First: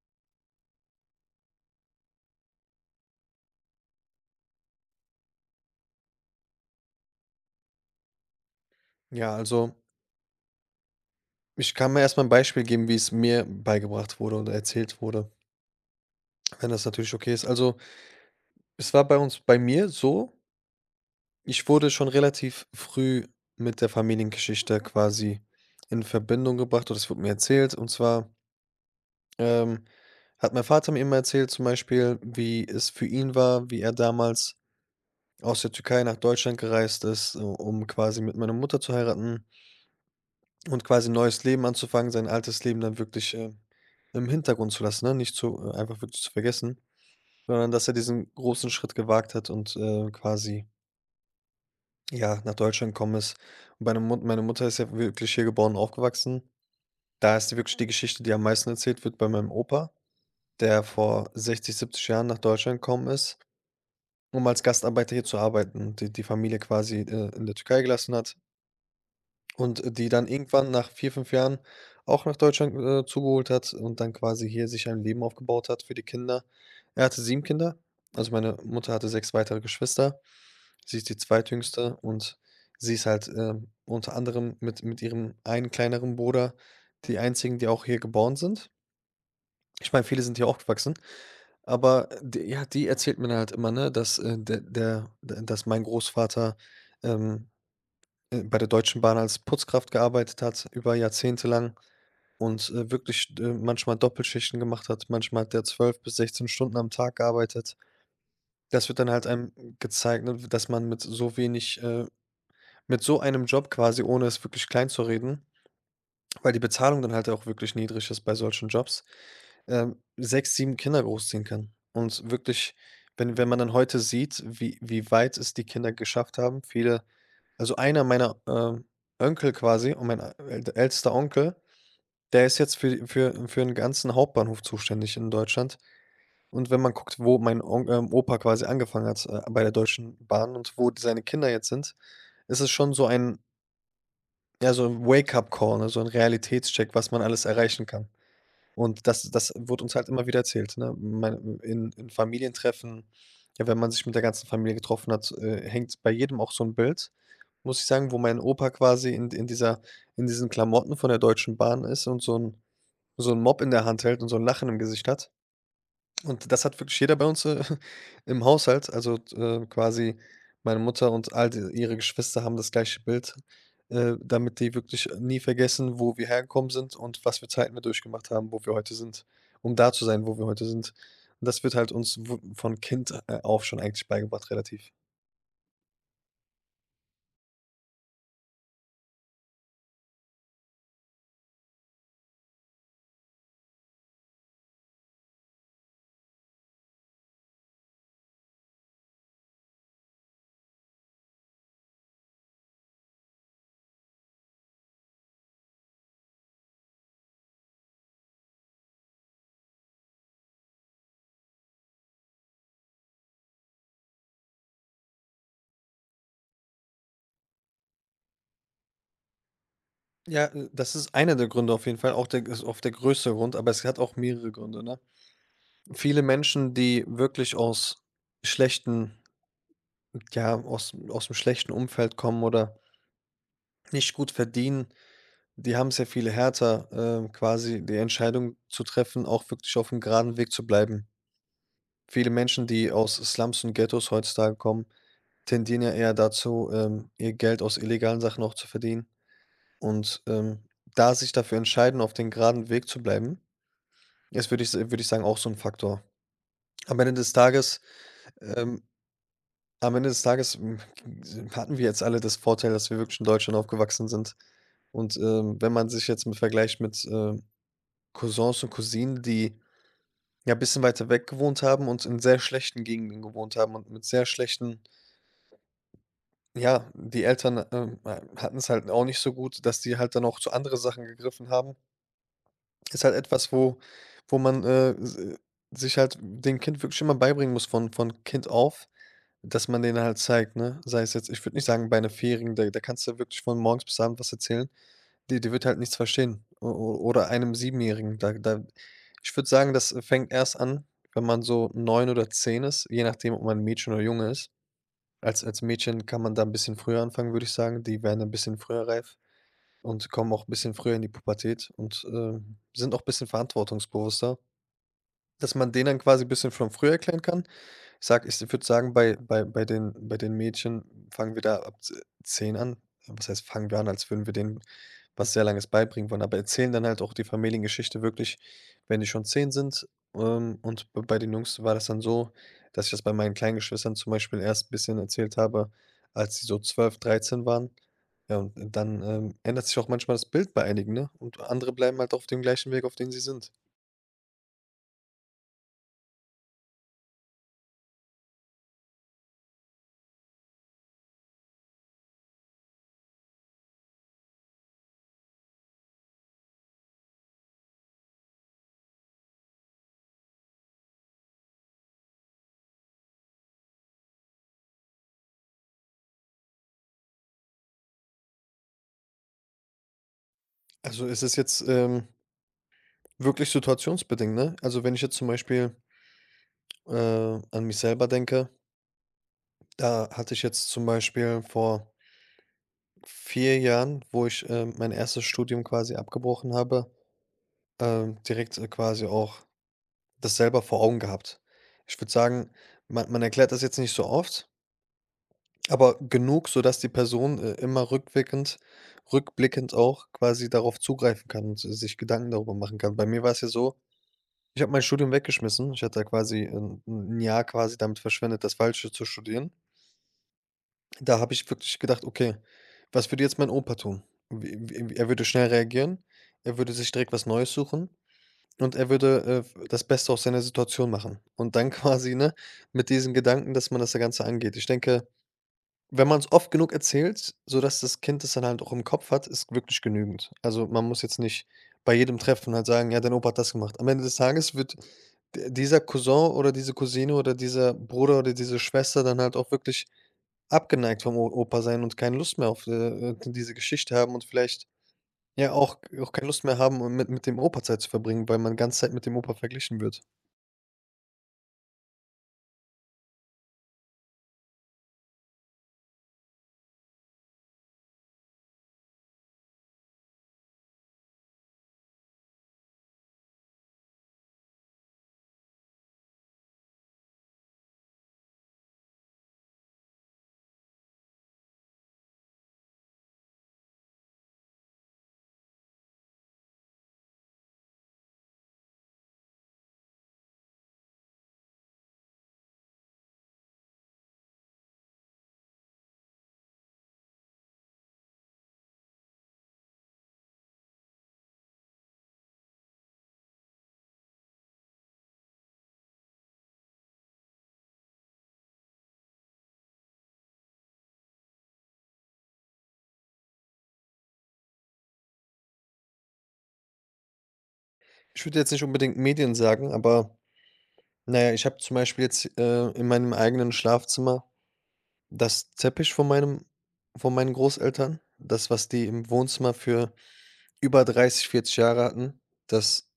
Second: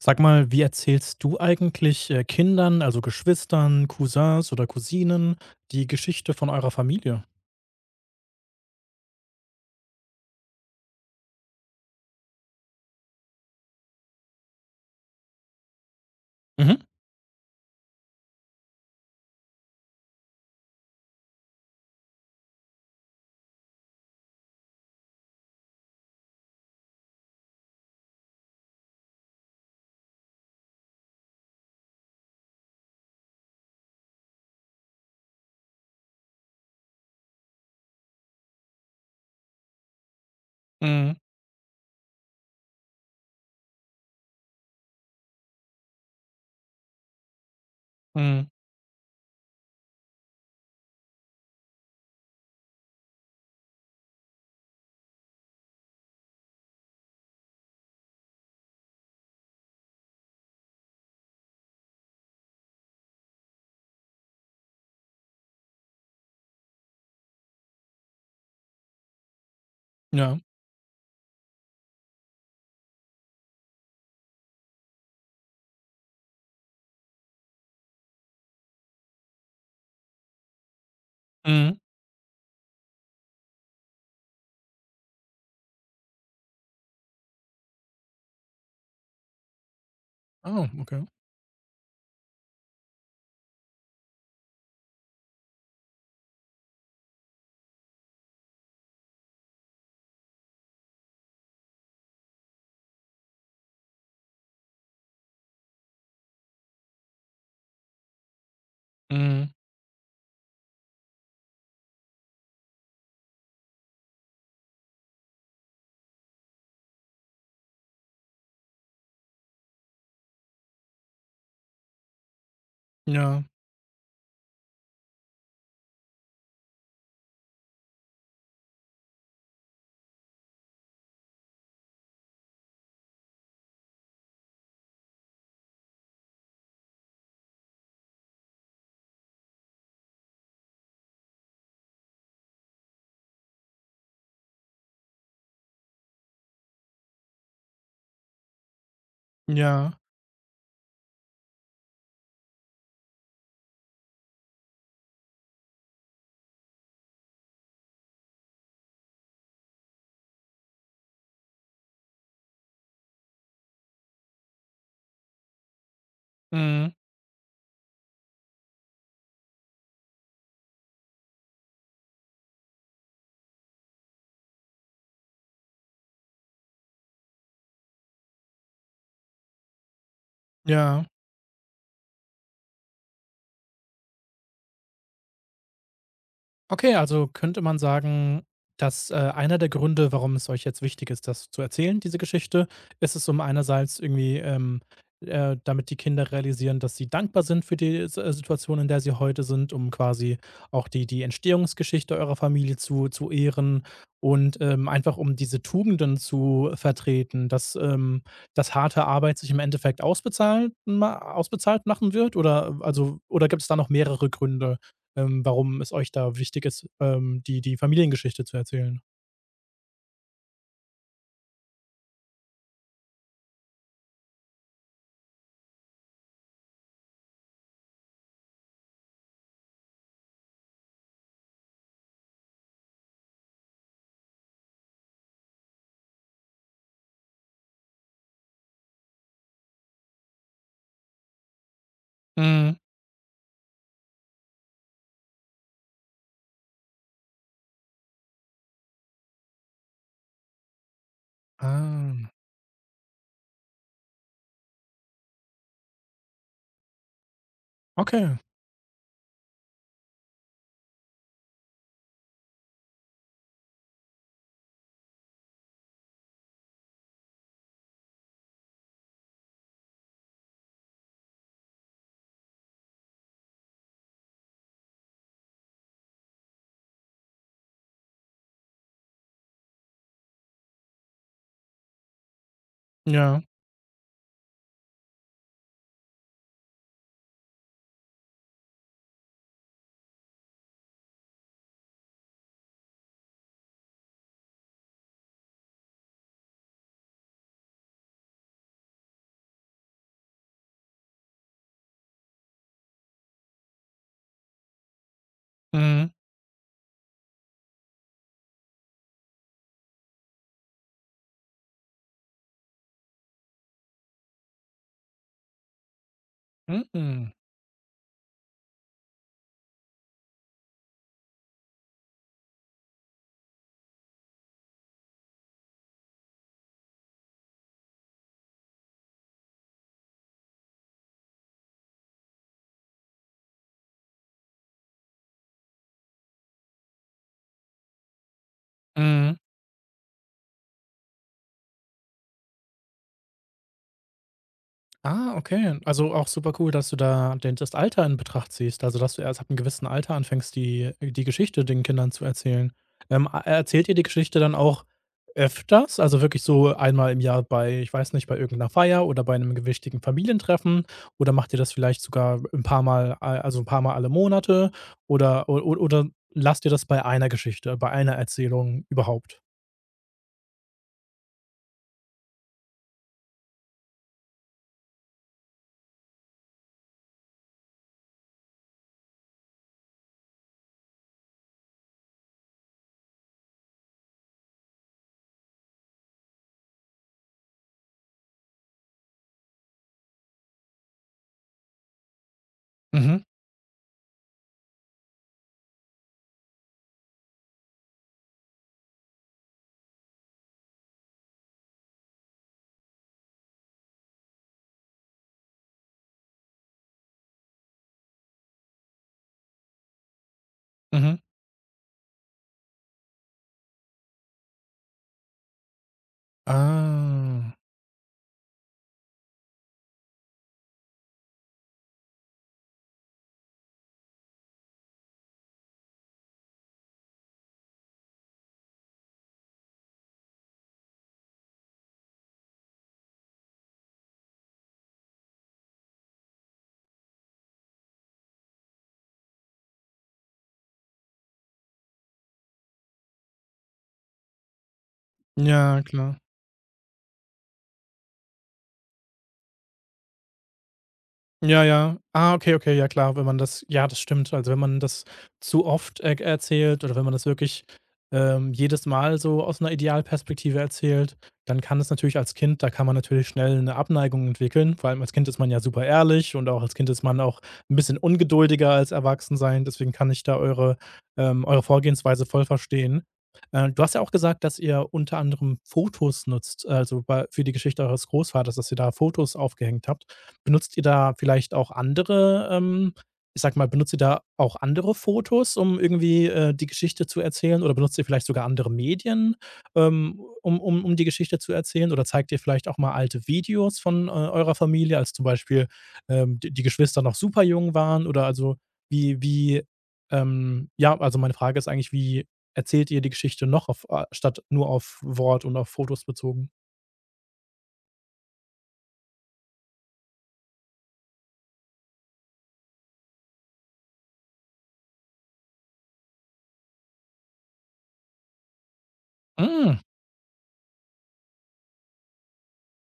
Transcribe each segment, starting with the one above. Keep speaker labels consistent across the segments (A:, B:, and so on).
A: Sag mal, wie erzählst du eigentlich, Kindern, also Geschwistern, Cousins oder Cousinen, die Geschichte von eurer Familie?
B: Ja, also ich kann mir erst mal 'n Beispiel geben, wie es mir beigebracht wurde oder erzählt wurde, wenn
A: Mhm.
B: das natürlich okay ist. Also, es war bei mir so. Ich wurde schon relativ früh mit der Familiengeschichte quasi in Verbindung gebracht oder es wurde mir erzählt. Und zwar, ähm, hat mein Vater mir immer erzählt zum Beispiel, wie es für ihn war, wie er damals aus der Türkei nach Deutschland gereist ist, u um quasi mit meiner Mutter zu heiraten. Und quasi 'n
A: Mhm.
B: neues Leben anzufangen, sein altes Leben dann wirklich, im Hintergrund zu lassen, ne? Nicht zu einfach wirklich zu vergessen, sondern dass er diesen
A: Mhm.
B: großen Schritt gewagt hat und, quasi, ja, nach Deutschland gekommen ist. Und meine Mutter ist ja wirklich hier geboren und aufgewachsen. Da ist die wirklich die Geschichte, die am meisten erzählt wird, bei meinem Opa, der vor 60, 70 Jahren nach Deutschland gekommen ist, um als Gastarbeiter hier zu arbeiten, die Familie quasi, in der Türkei gelassen hat. Und die dann
A: Ja.
B: irgendwann nach 4 5 Jahren auch nach Deutschland, zugeholt hat und dann quasi hier sich ein Leben aufgebaut hat für die Kinder. Er hatte 7 Kinder, also meine Mutter hatte 6 weitere Geschwister. Sie ist die
A: Mhm.
B: zweitjüngste und sie ist halt, unter anderem mit ihrem einen kleineren Bruder die einzigen, die auch hier geboren sind. Ich meine, viele sind hier
A: Oh,
B: aufgewachsen,
A: okay.
B: aber d ja, die erzählt mir dann halt immer, ne, dass, der der d dass mein Großvater, ähm bei der Deutschen Bahn als Putzkraft gearbeitet hat, über Jahrzehnte lang und, wirklich, manchmal Doppelschichten gemacht hat. Manchmal hat der 12 bis 16 Stunden am Tag gearbeitet. Das wird dann halt
A: Mhm.
B: einem gezeigt, ne, dass man mit so wenig mit so einem Job quasi, ohne es wirklich klein zu reden, weil die Bezahlung dann halt auch wirklich niedrig ist bei solchen Jobs, 6, 7 Kinder großziehen kann. Und wirklich, wenn
A: Ja.
B: man dann heute sieht, wie weit es die Kinder geschafft haben. Viele, also einer meiner, Enkel quasi, und mein äl ältester Onkel, der ist jetzt für 'n ganzen Hauptbahnhof zuständig in Deutschland. Und wenn man guckt, wo mein On Opa quasi angefangen hat, bei der Deutschen Bahn und wo seine Kinder jetzt sind, ist es schon so ein ja, so ein Wake-up-Call, ne, so 'n Realitätscheck, was man alles erreichen kann. Und das wurde
A: Ja.
B: uns halt immer wieder erzählt, ne? Meine in Familientreffen, ja, wenn man sich mit der ganzen Familie getroffen hat, hängt bei jedem auch so ein Bild, muss ich sagen, wo mein Opa quasi in diesen Klamotten von der Deutschen Bahn ist und so ein Mopp in der Hand hält und so ein Lachen im Gesicht hat. Und das hat
A: Mhm.
B: wirklich jeder bei uns, im Haushalt. Also, quasi, meine Mutter und all d ihre Geschwister haben das gleiche Bild, damit die wirklich nie vergessen, wo wir hergekommen sind und was für Zeiten wir durchgemacht haben, wo wir heute sind, um da zu sein, wo wir heute sind.
A: Ja.
B: Und das wird halt uns w von Kind, auf schon eigentlich beigebracht, relativ.
A: Okay, also könnte man sagen, dass einer der Gründe, warum es euch jetzt wichtig ist, das zu erzählen, diese Geschichte, ist es um einerseits irgendwie, damit die Kinder realisieren, dass sie dankbar sind für die Situation, in der sie heute sind, um quasi auch die Entstehungsgeschichte eurer Familie zu ehren und einfach um diese Tugenden zu vertreten, dass harte Arbeit sich im Endeffekt ausbezahlt machen wird? Oder, also, oder gibt es da noch mehrere Gründe? Warum es euch da wichtig ist, die Familiengeschichte zu erzählen.
B: Ja, das ist einer der Gründe auf jeden Fall, auch der ist oft der größte Grund, aber es hat auch mehrere Gründe, ne? Viele Menschen, die wirklich aus schlechten ja, aus dem schlechten Umfeld kommen oder nicht gut verdienen, die haben's ja viel härter, quasi die Entscheidung zu treffen, auch wirklich auf dem geraden Weg zu bleiben. Viele Menschen,
A: Mhm.
B: die aus Slums und Ghettos heutzutage kommen, tendieren ja eher dazu, ihr Geld aus illegalen Sachen auch zu verdienen. Und, da sich dafür entscheiden, auf
A: Ah,
B: den geraden Weg zu bleiben, ist, würde ich sagen, auch so ein Faktor. Am Ende des
A: okay.
B: ähm, Tages, hatten wir jetzt alle das Vorteil, dass wir wirklich in Deutschland aufgewachsen sind. Und, wenn man sich jetzt mit vergleicht mit, Cousins und Cousinen, die ja ein bisschen weiter weg gewohnt haben und in sehr schlechten Gegenden gewohnt haben und mit sehr schlechten ja, die Eltern, ha hatten's halt auch nicht so gut, dass die halt dann auch zu andere Sachen gegriffen haben. Ist halt
A: Ja.
B: etwas, wo man, s sich halt dem Kind wirklich immer beibringen muss von Kind auf, dass man denen halt zeigt, ne? Sei es jetzt, ich würde nicht sagen, bei einer Ferien, da kannst du wirklich von morgens bis abends was erzählen. Die wird halt nichts verstehen, o o oder einem Siebenjährigen. Da da ich würde sagen, das fängt erst an, wenn man so 9 oder 10 ist, je nachdem, ob man ein Mädchen oder Junge ist. Als Mädchen
A: Mhm.
B: kann man da ein bisschen früher anfangen, würde ich sagen. Die werden ein bisschen früher reif und kommen auch ein bisschen früher in die Pubertät und, sind auch ein bisschen verantwortungsbewusster. Dass man denen dann quasi ein bisschen schon früh erklären
A: Mhm.
B: kann. Sag, ich würde sagen, bei den Mädchen fangen wir da ab ze 10 an. Was heißt, fangen wir an, als würden wir denen was sehr Langes beibringen wollen, aber erzählen dann halt auch die Familiengeschichte wirklich, wenn die schon 10 sind. Und b bei den Jungs war das dann so, dass ich das bei meinen kleinen Geschwistern zum Beispiel erst ein bisschen erzählt habe, als sie so 12, 13 waren. Ja, und dann,
A: Mhm.
B: ändert sich auch manchmal das Bild bei einigen, ne? Und andere bleiben halt auf dem gleichen Weg, auf den sie sind.
A: Ah, okay. Also auch super cool, dass du da den das Alter in Betracht ziehst. Also, dass du erst ab einem gewissen Alter anfängst, die Geschichte den Kindern zu erzählen. A Erzählt ihr die Geschichte dann auch öfters? Also wirklich so einmal im Jahr bei ich weiß nicht, bei irgendeiner Feier oder bei einem gewichtigen Familientreffen? Oder macht ihr das vielleicht sogar 'n paarmal a also ein paar Mal alle Monate? Oder oder lasst ihr das bei einer Geschichte, bei einer Erzählung überhaupt?
B: Also, es ist jetzt, wirklich situationsbedingt, ne? Also, wenn ich jetzt zum Beispiel, äh, an mich selber denke, da hatte ich jetzt zum Beispiel vor 4 Jahren, wo ich, mein erstes Studium quasi abgebrochen habe, direkt, quasi auch das selber vor Augen gehabt. Ich würde sagen, man
A: Mhm,
B: erklärt das jetzt nicht so oft, aber genug, sodass die Person, immer rückwirkend rückblickend auch quasi darauf zugreifen kann und si sich Gedanken darüber machen kann. Bei mir war es ja so, ich habe mein Studium weggeschmissen. Ich hatte da quasi ein 'n Jahr quasi damit verschwendet, das Falsche zu studieren. Da
A: mhm.
B: habe ich wirklich gedacht: „Okay, was würde jetzt mein Opa tun?“ Wie wie er würde schnell reagieren, er würde sich direkt was Neues
A: Ah.
B: suchen und er würde, das Beste aus seiner Situation machen. Und dann quasi, ne, mit diesen Gedanken, dass man das, Ganze angeht. Ich denke, wenn man es oft genug erzählt, sodass das Kind das dann halt auch im Kopf hat, ist wirklich genügend. Also, man muss jetzt nicht bei jedem Treffen halt sagen: „Ja, dein Opa hat das gemacht.“ Am Ende des Tages wird d dieser Cousin oder diese Cousine oder dieser Bruder oder diese Schwester dann halt auch wirklich abgeneigt vom O Opa sein und keine Lust mehr auf, diese Geschichte haben und vielleicht, ja, auch
A: Ja, klar.
B: keine Lust mehr haben, um mit dem Opa Zeit zu verbringen, weil man ganze Zeit mit dem Opa verglichen wird.
A: Ja, ja. Ah, okay, okay, ja klar, wenn man das ja, das stimmt. Also, wenn man das zu oft e erzählt oder wenn man das wirklich, jedes Mal so aus einer Idealperspektive erzählt, dann kann es natürlich als Kind da kann man natürlich schnell eine Abneigung entwickeln. Vor allem als Kind ist man ja super ehrlich und auch als Kind ist man auch ein bisschen ungeduldiger als Erwachsensein. Deswegen kann ich da eure Vorgehensweise voll verstehen. Du hast ja auch gesagt, dass ihr unter anderem Fotos nutzt, also, bei für die Geschichte eures Großvaters, dass ihr da Fotos aufgehängt habt. Benutzt ihr da vielleicht auch andere ich sage mal, benutzt ihr da auch andere Fotos, um irgendwie, die Geschichte zu erzählen, oder benutzt ihr vielleicht sogar andere Medien, um die Geschichte zu erzählen, oder zeigt ihr vielleicht auch mal alte Videos von, eurer Familie, als zum Beispiel, d die Geschwister noch super jung waren, oder also wie, ja, also meine Frage ist eigentlich, wie erzählt ihr die Geschichte noch auf a statt nur auf Wort und auf Fotos bezogen?
B: Ich würde jetzt nicht unbedingt Medien sagen, aber naja, ich habe zum Beispiel jetzt, in meinem eigenen Schlafzimmer. Das Teppich von meinen Großeltern, das, was die im Wohnzimmer
A: Hm.
B: für über 30, 40 Jahre hatten, das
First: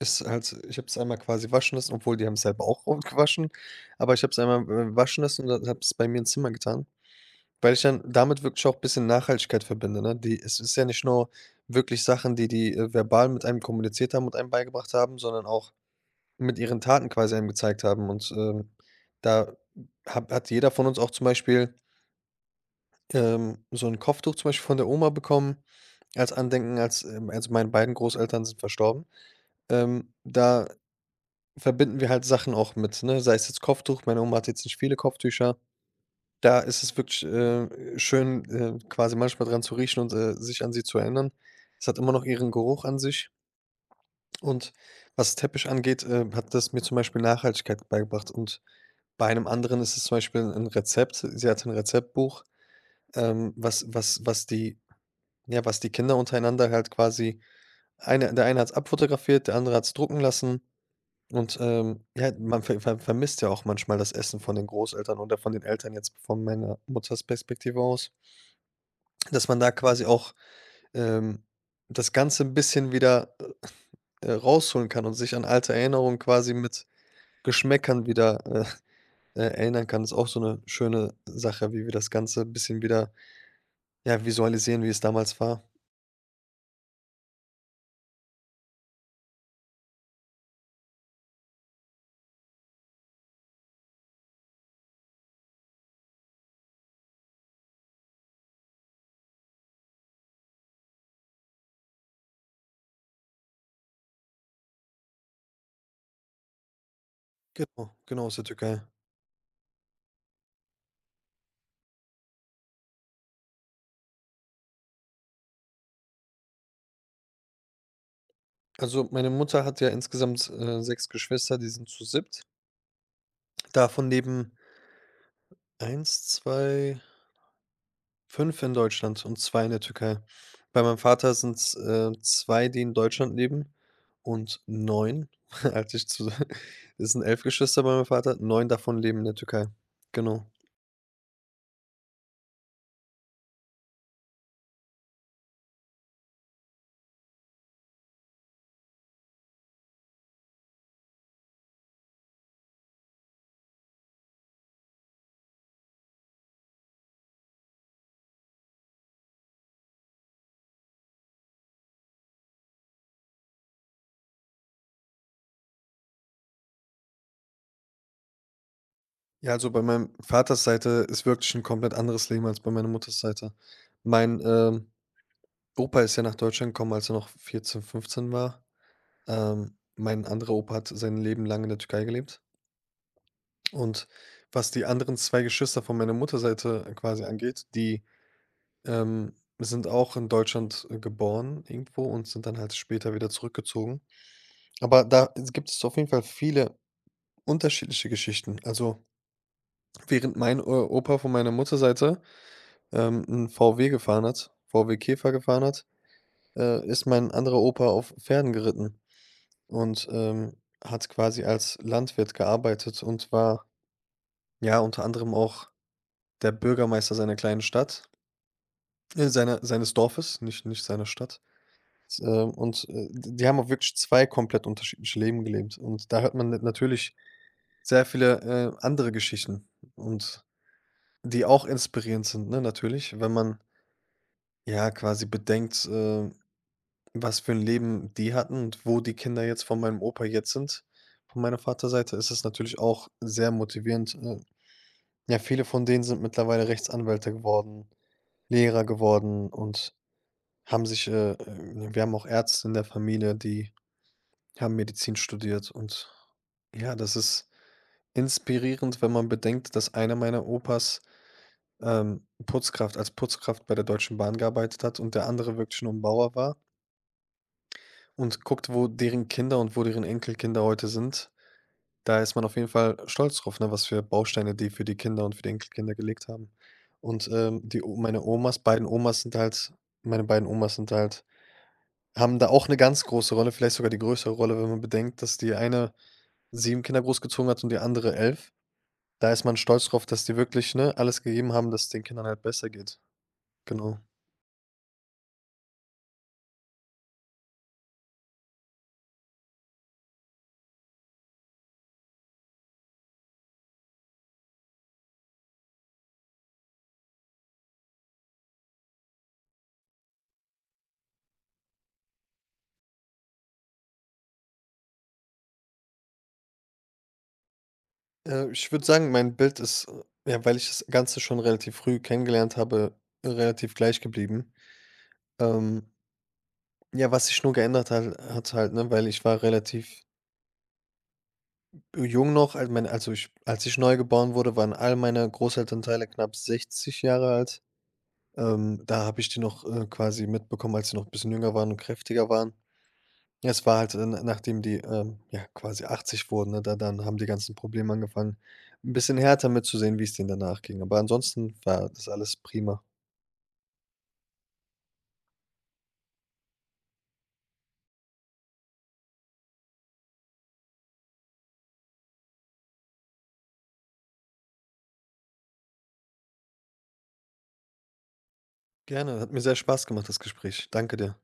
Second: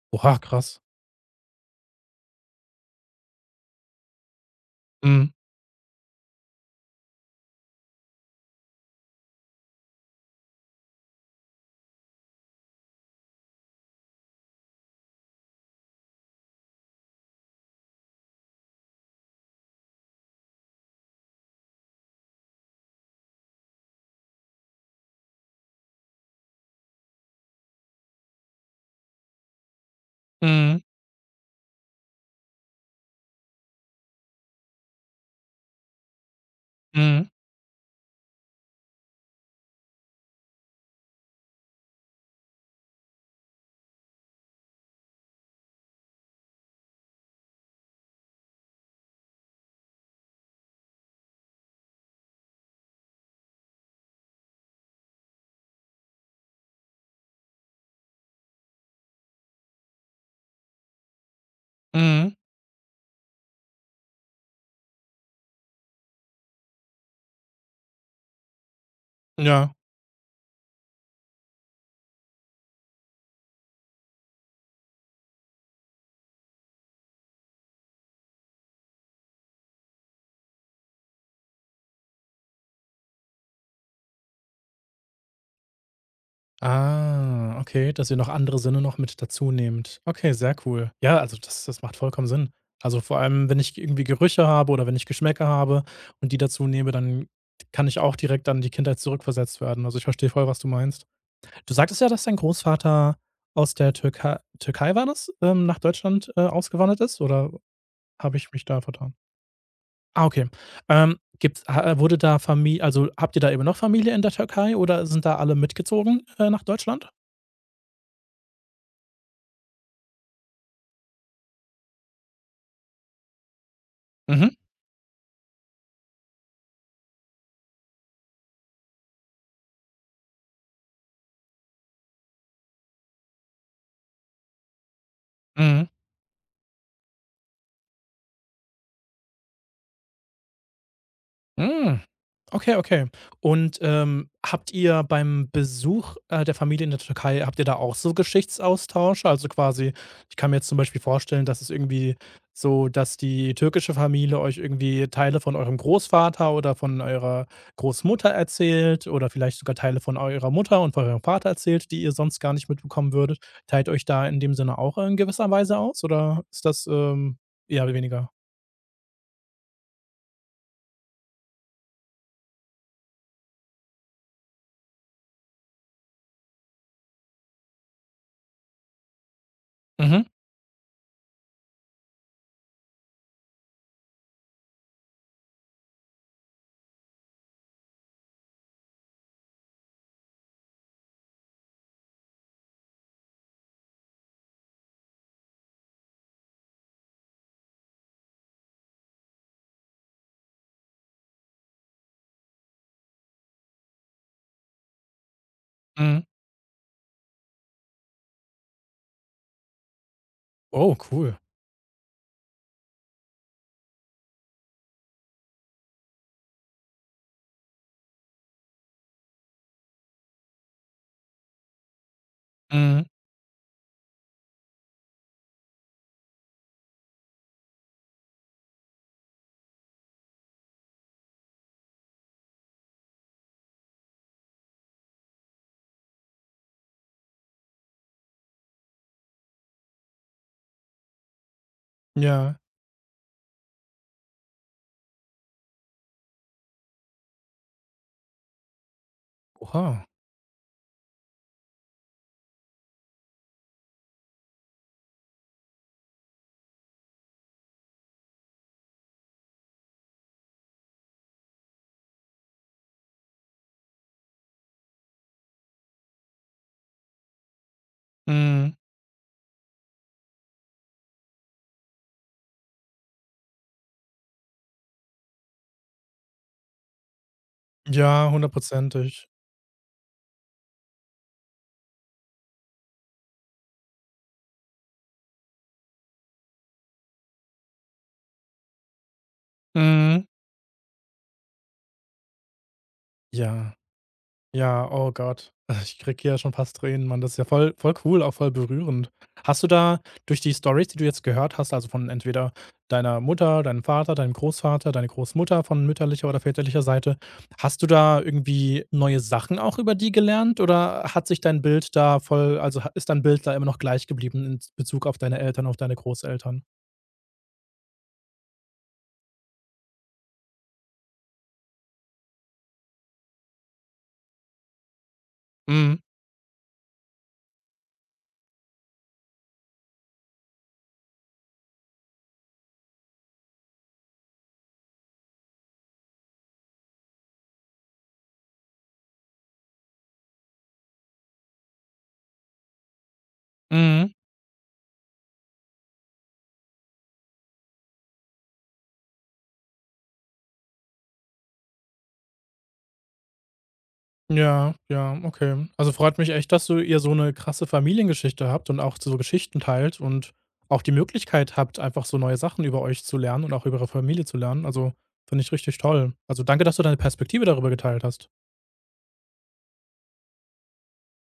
B: ist
A: Oha,
B: halt, ich
A: krass.
B: habe es einmal quasi waschen lassen, obwohl die haben es selber auch gewaschen, aber ich habe es einmal, waschen
A: Mhm.
B: lassen und habe es bei mir ins Zimmer getan, weil ich dann damit wirklich auch ein bisschen Nachhaltigkeit verbinde, ne? Die es ist ja nicht nur wirklich Sachen, die die, verbal mit einem kommuniziert haben und einem beigebracht haben, sondern auch mit ihren Taten quasi einem gezeigt haben und, da hab hat jeder von uns auch zum Beispiel, so ein Kopftuch zum Beispiel von der Oma bekommen als Andenken, also, meine beiden Großeltern sind verstorben. Da
A: Mhm.
B: verbinden wir halt Sachen auch mit, ne? Sei es jetzt Kopftuch, meine Oma hat jetzt nicht viele Kopftücher. Da ist es wirklich,
A: Mhm.
B: schön, quasi manchmal dran zu riechen und, sich an sie zu erinnern. Es hat immer noch ihren Geruch an sich. Und was Teppich angeht, hat das mir zum Beispiel Nachhaltigkeit beigebracht. Und bei einem anderen ist es zum Beispiel ein Rezept. Sie hatte ein Rezeptbuch, was was was die Ja, was die Kinder untereinander halt quasi eine hat es abfotografiert, der andere hat es drucken lassen und, ja,
A: Mhm.
B: man vermisst ja auch manchmal das Essen von den Großeltern oder von den Eltern jetzt von meiner Mutters Perspektive aus, dass man da
A: Ja.
B: quasi auch, ähm, das Ganze ein bisschen wieder, rausholen kann und sich an alte Erinnerungen quasi mit Geschmäckern wieder, erinnern kann. Ist auch so eine schöne Sache, wie wir das Ganze ein bisschen wieder, ja, visualisieren, wie es damals war.
A: Ah, okay, dass ihr noch andere Sinne noch mit dazu nehmt. Okay, sehr cool. Ja, also das macht vollkommen Sinn. Also, vor allem, wenn ich irgendwie Gerüche habe oder wenn ich Geschmäcker habe und die dazu nehme, dann kann ich auch direkt an die Kindheit zurückversetzt werden. Also, ich verstehe voll, was du meinst. Du sagtest ja, dass dein Großvater aus der Türkei war das, nach Deutschland, ausgewandert ist, oder
B: Genau, genau, aus
A: habe
B: der
A: ich mich da
B: Türkei.
A: vertan? Ah, okay. Gibt's ha Wurde da Familie, also, habt ihr da eben noch Familie in der Türkei, oder sind da alle mitgezogen, nach Deutschland?
B: Also, meine Mutter hat ja insgesamt, 6 Geschwister, die sind zu siebt. Davon
A: Mhm,
B: leben eins, 2, 5 in Deutschland und 2 in der Türkei. Bei meinem Vater sind's, 2, die in Deutschland leben und 9.
A: mhm.
B: als ich zu es sind 11 Geschwister bei meinem Vater, 9 davon leben in der Türkei. Genau.
A: Hm. Okay, okay. Und, habt ihr beim Besuch, der Familie in der Türkei, habt ihr da auch so Geschichtsaustausche? Also, quasi ich kann mir jetzt zum Beispiel vorstellen, dass es irgendwie so dass die türkische Familie euch irgendwie Teile von eurem Großvater oder von eurer Großmutter erzählt oder vielleicht sogar Teile von eurer Mutter und von eurem Vater erzählt, die ihr sonst gar nicht mitbekommen würdet. Teilt euch da in dem Sinne auch in gewisser Weise aus, oder ist das, eher weniger?
B: Ja, also, bei meinem Vaters Seite ist wirklich ein komplett anderes Leben als bei meiner Mutters Seite. Mein Opa ist ja nach Deutschland gekommen, als er noch 14, 15 war.
A: Mhm,
B: Mein anderer Opa hat sein Leben lang in der Türkei gelebt. Und was die anderen 2 Geschwister von meiner Mutterseite quasi angeht, die, ähm, sind auch in Deutschland, geboren irgendwo und sind dann halt später wieder zurückgezogen. Aber da gibt es auf jeden Fall viele unterschiedliche Geschichten. Also, während mein, Opa von meiner Mutterseite, 'n VW gefahren hat, VW Käfer gefahren hat,
A: mhm.
B: ist mein anderer Opa auf Pferden geritten und,
A: Oh,
B: hat
A: cool.
B: quasi als Landwirt gearbeitet und war, ja, unter anderem auch der Bürgermeister seiner kleinen Stadt, seiner seines Dorfes, nicht seiner Stadt. S und,
A: Mhm.
B: d die haben auch wirklich 2 komplett unterschiedliche Leben gelebt und da hört man natürlich sehr viele, andere Geschichten und die auch inspirierend sind, ne, natürlich, wenn man, ja, quasi bedenkt, was für ein Leben die hatten und wo die Kinder jetzt von meinem Opa jetzt sind. Von meiner Vaterseite ist es
A: Ja.
B: natürlich auch sehr motivierend. Ja, viele von denen sind mittlerweile Rechtsanwälte geworden, Lehrer geworden und
A: Oha.
B: haben sich, wir haben auch Ärzte in der Familie, die haben Medizin studiert und ja, das ist inspirierend, wenn man bedenkt, dass einer meiner Opas, Putzkraft als Putzkraft bei der Deutschen Bahn gearbeitet hat und der andere wirklich nur ein Bauer war und guckt,
A: Mhm.
B: wo deren Kinder und wo deren Enkelkinder heute sind. Da ist man auf jeden Fall stolz drauf, ne, was für Bausteine die für die Kinder und für die Enkelkinder gelegt haben. Und, die O meine
A: Ja,
B: Omas beiden Omas
A: hundertprozentig.
B: sind halt meine beiden Omas sind halt haben da auch eine ganz große Rolle, vielleicht sogar die größere Rolle, wenn man bedenkt, dass die eine 7 Kinder großgezogen hat und die andere 11. Da ist man stolz drauf, dass
A: Mhm.
B: die wirklich, ne, alles gegeben haben, dass es den Kindern halt besser geht.
A: Ja,
B: Genau.
A: ja, oh Gott. Ich krieg hier schon fast Tränen, Mann. Das ist ja voll cool, auch voll berührend. Hast du da durch die Stories, die du jetzt gehört hast, also von entweder deiner Mutter, deinem Vater, deinem Großvater, deine Großmutter von mütterlicher oder väterlicher Seite, hast du da irgendwie neue Sachen auch über die gelernt, oder hat sich dein Bild da voll also ha ist dein Bild da immer noch gleich geblieben in Bezug auf deine Eltern, auf deine Großeltern?
B: Ich würde sagen, mein Bild ist, ja, weil ich das Ganze schon relativ früh kennengelernt habe, relativ gleich geblieben. Ähm,
A: Mhm.
B: ja, was sich nur geändert hat halt, ne, weil ich war relativ jung noch, als ich neu geboren wurde, waren all meine Großelternteile knapp 60 Jahre alt. Da habe ich die noch, quasi mitbekommen, als sie noch ein bisschen jünger waren und kräftiger waren. Ja, es war halt,
A: Mhm.
B: nachdem die, ja, quasi 80 wurden, ne, da dann haben die ganzen Probleme angefangen, 'n bisschen härter mitzusehen, wie es denen danach ging. Aber ansonsten war das alles prima.
A: Ja, ja, okay. Also, freut mich echt, dass du ihr so eine krasse Familiengeschichte habt und auch so Geschichten teilt und auch die Möglichkeit habt, einfach so neue Sachen über euch zu lernen und auch über eure Familie zu lernen. Also, finde ich richtig toll. Also, danke, dass du deine Perspektive darüber geteilt hast.
B: Gerne, hat mir sehr Spaß gemacht, das Gespräch. Danke dir.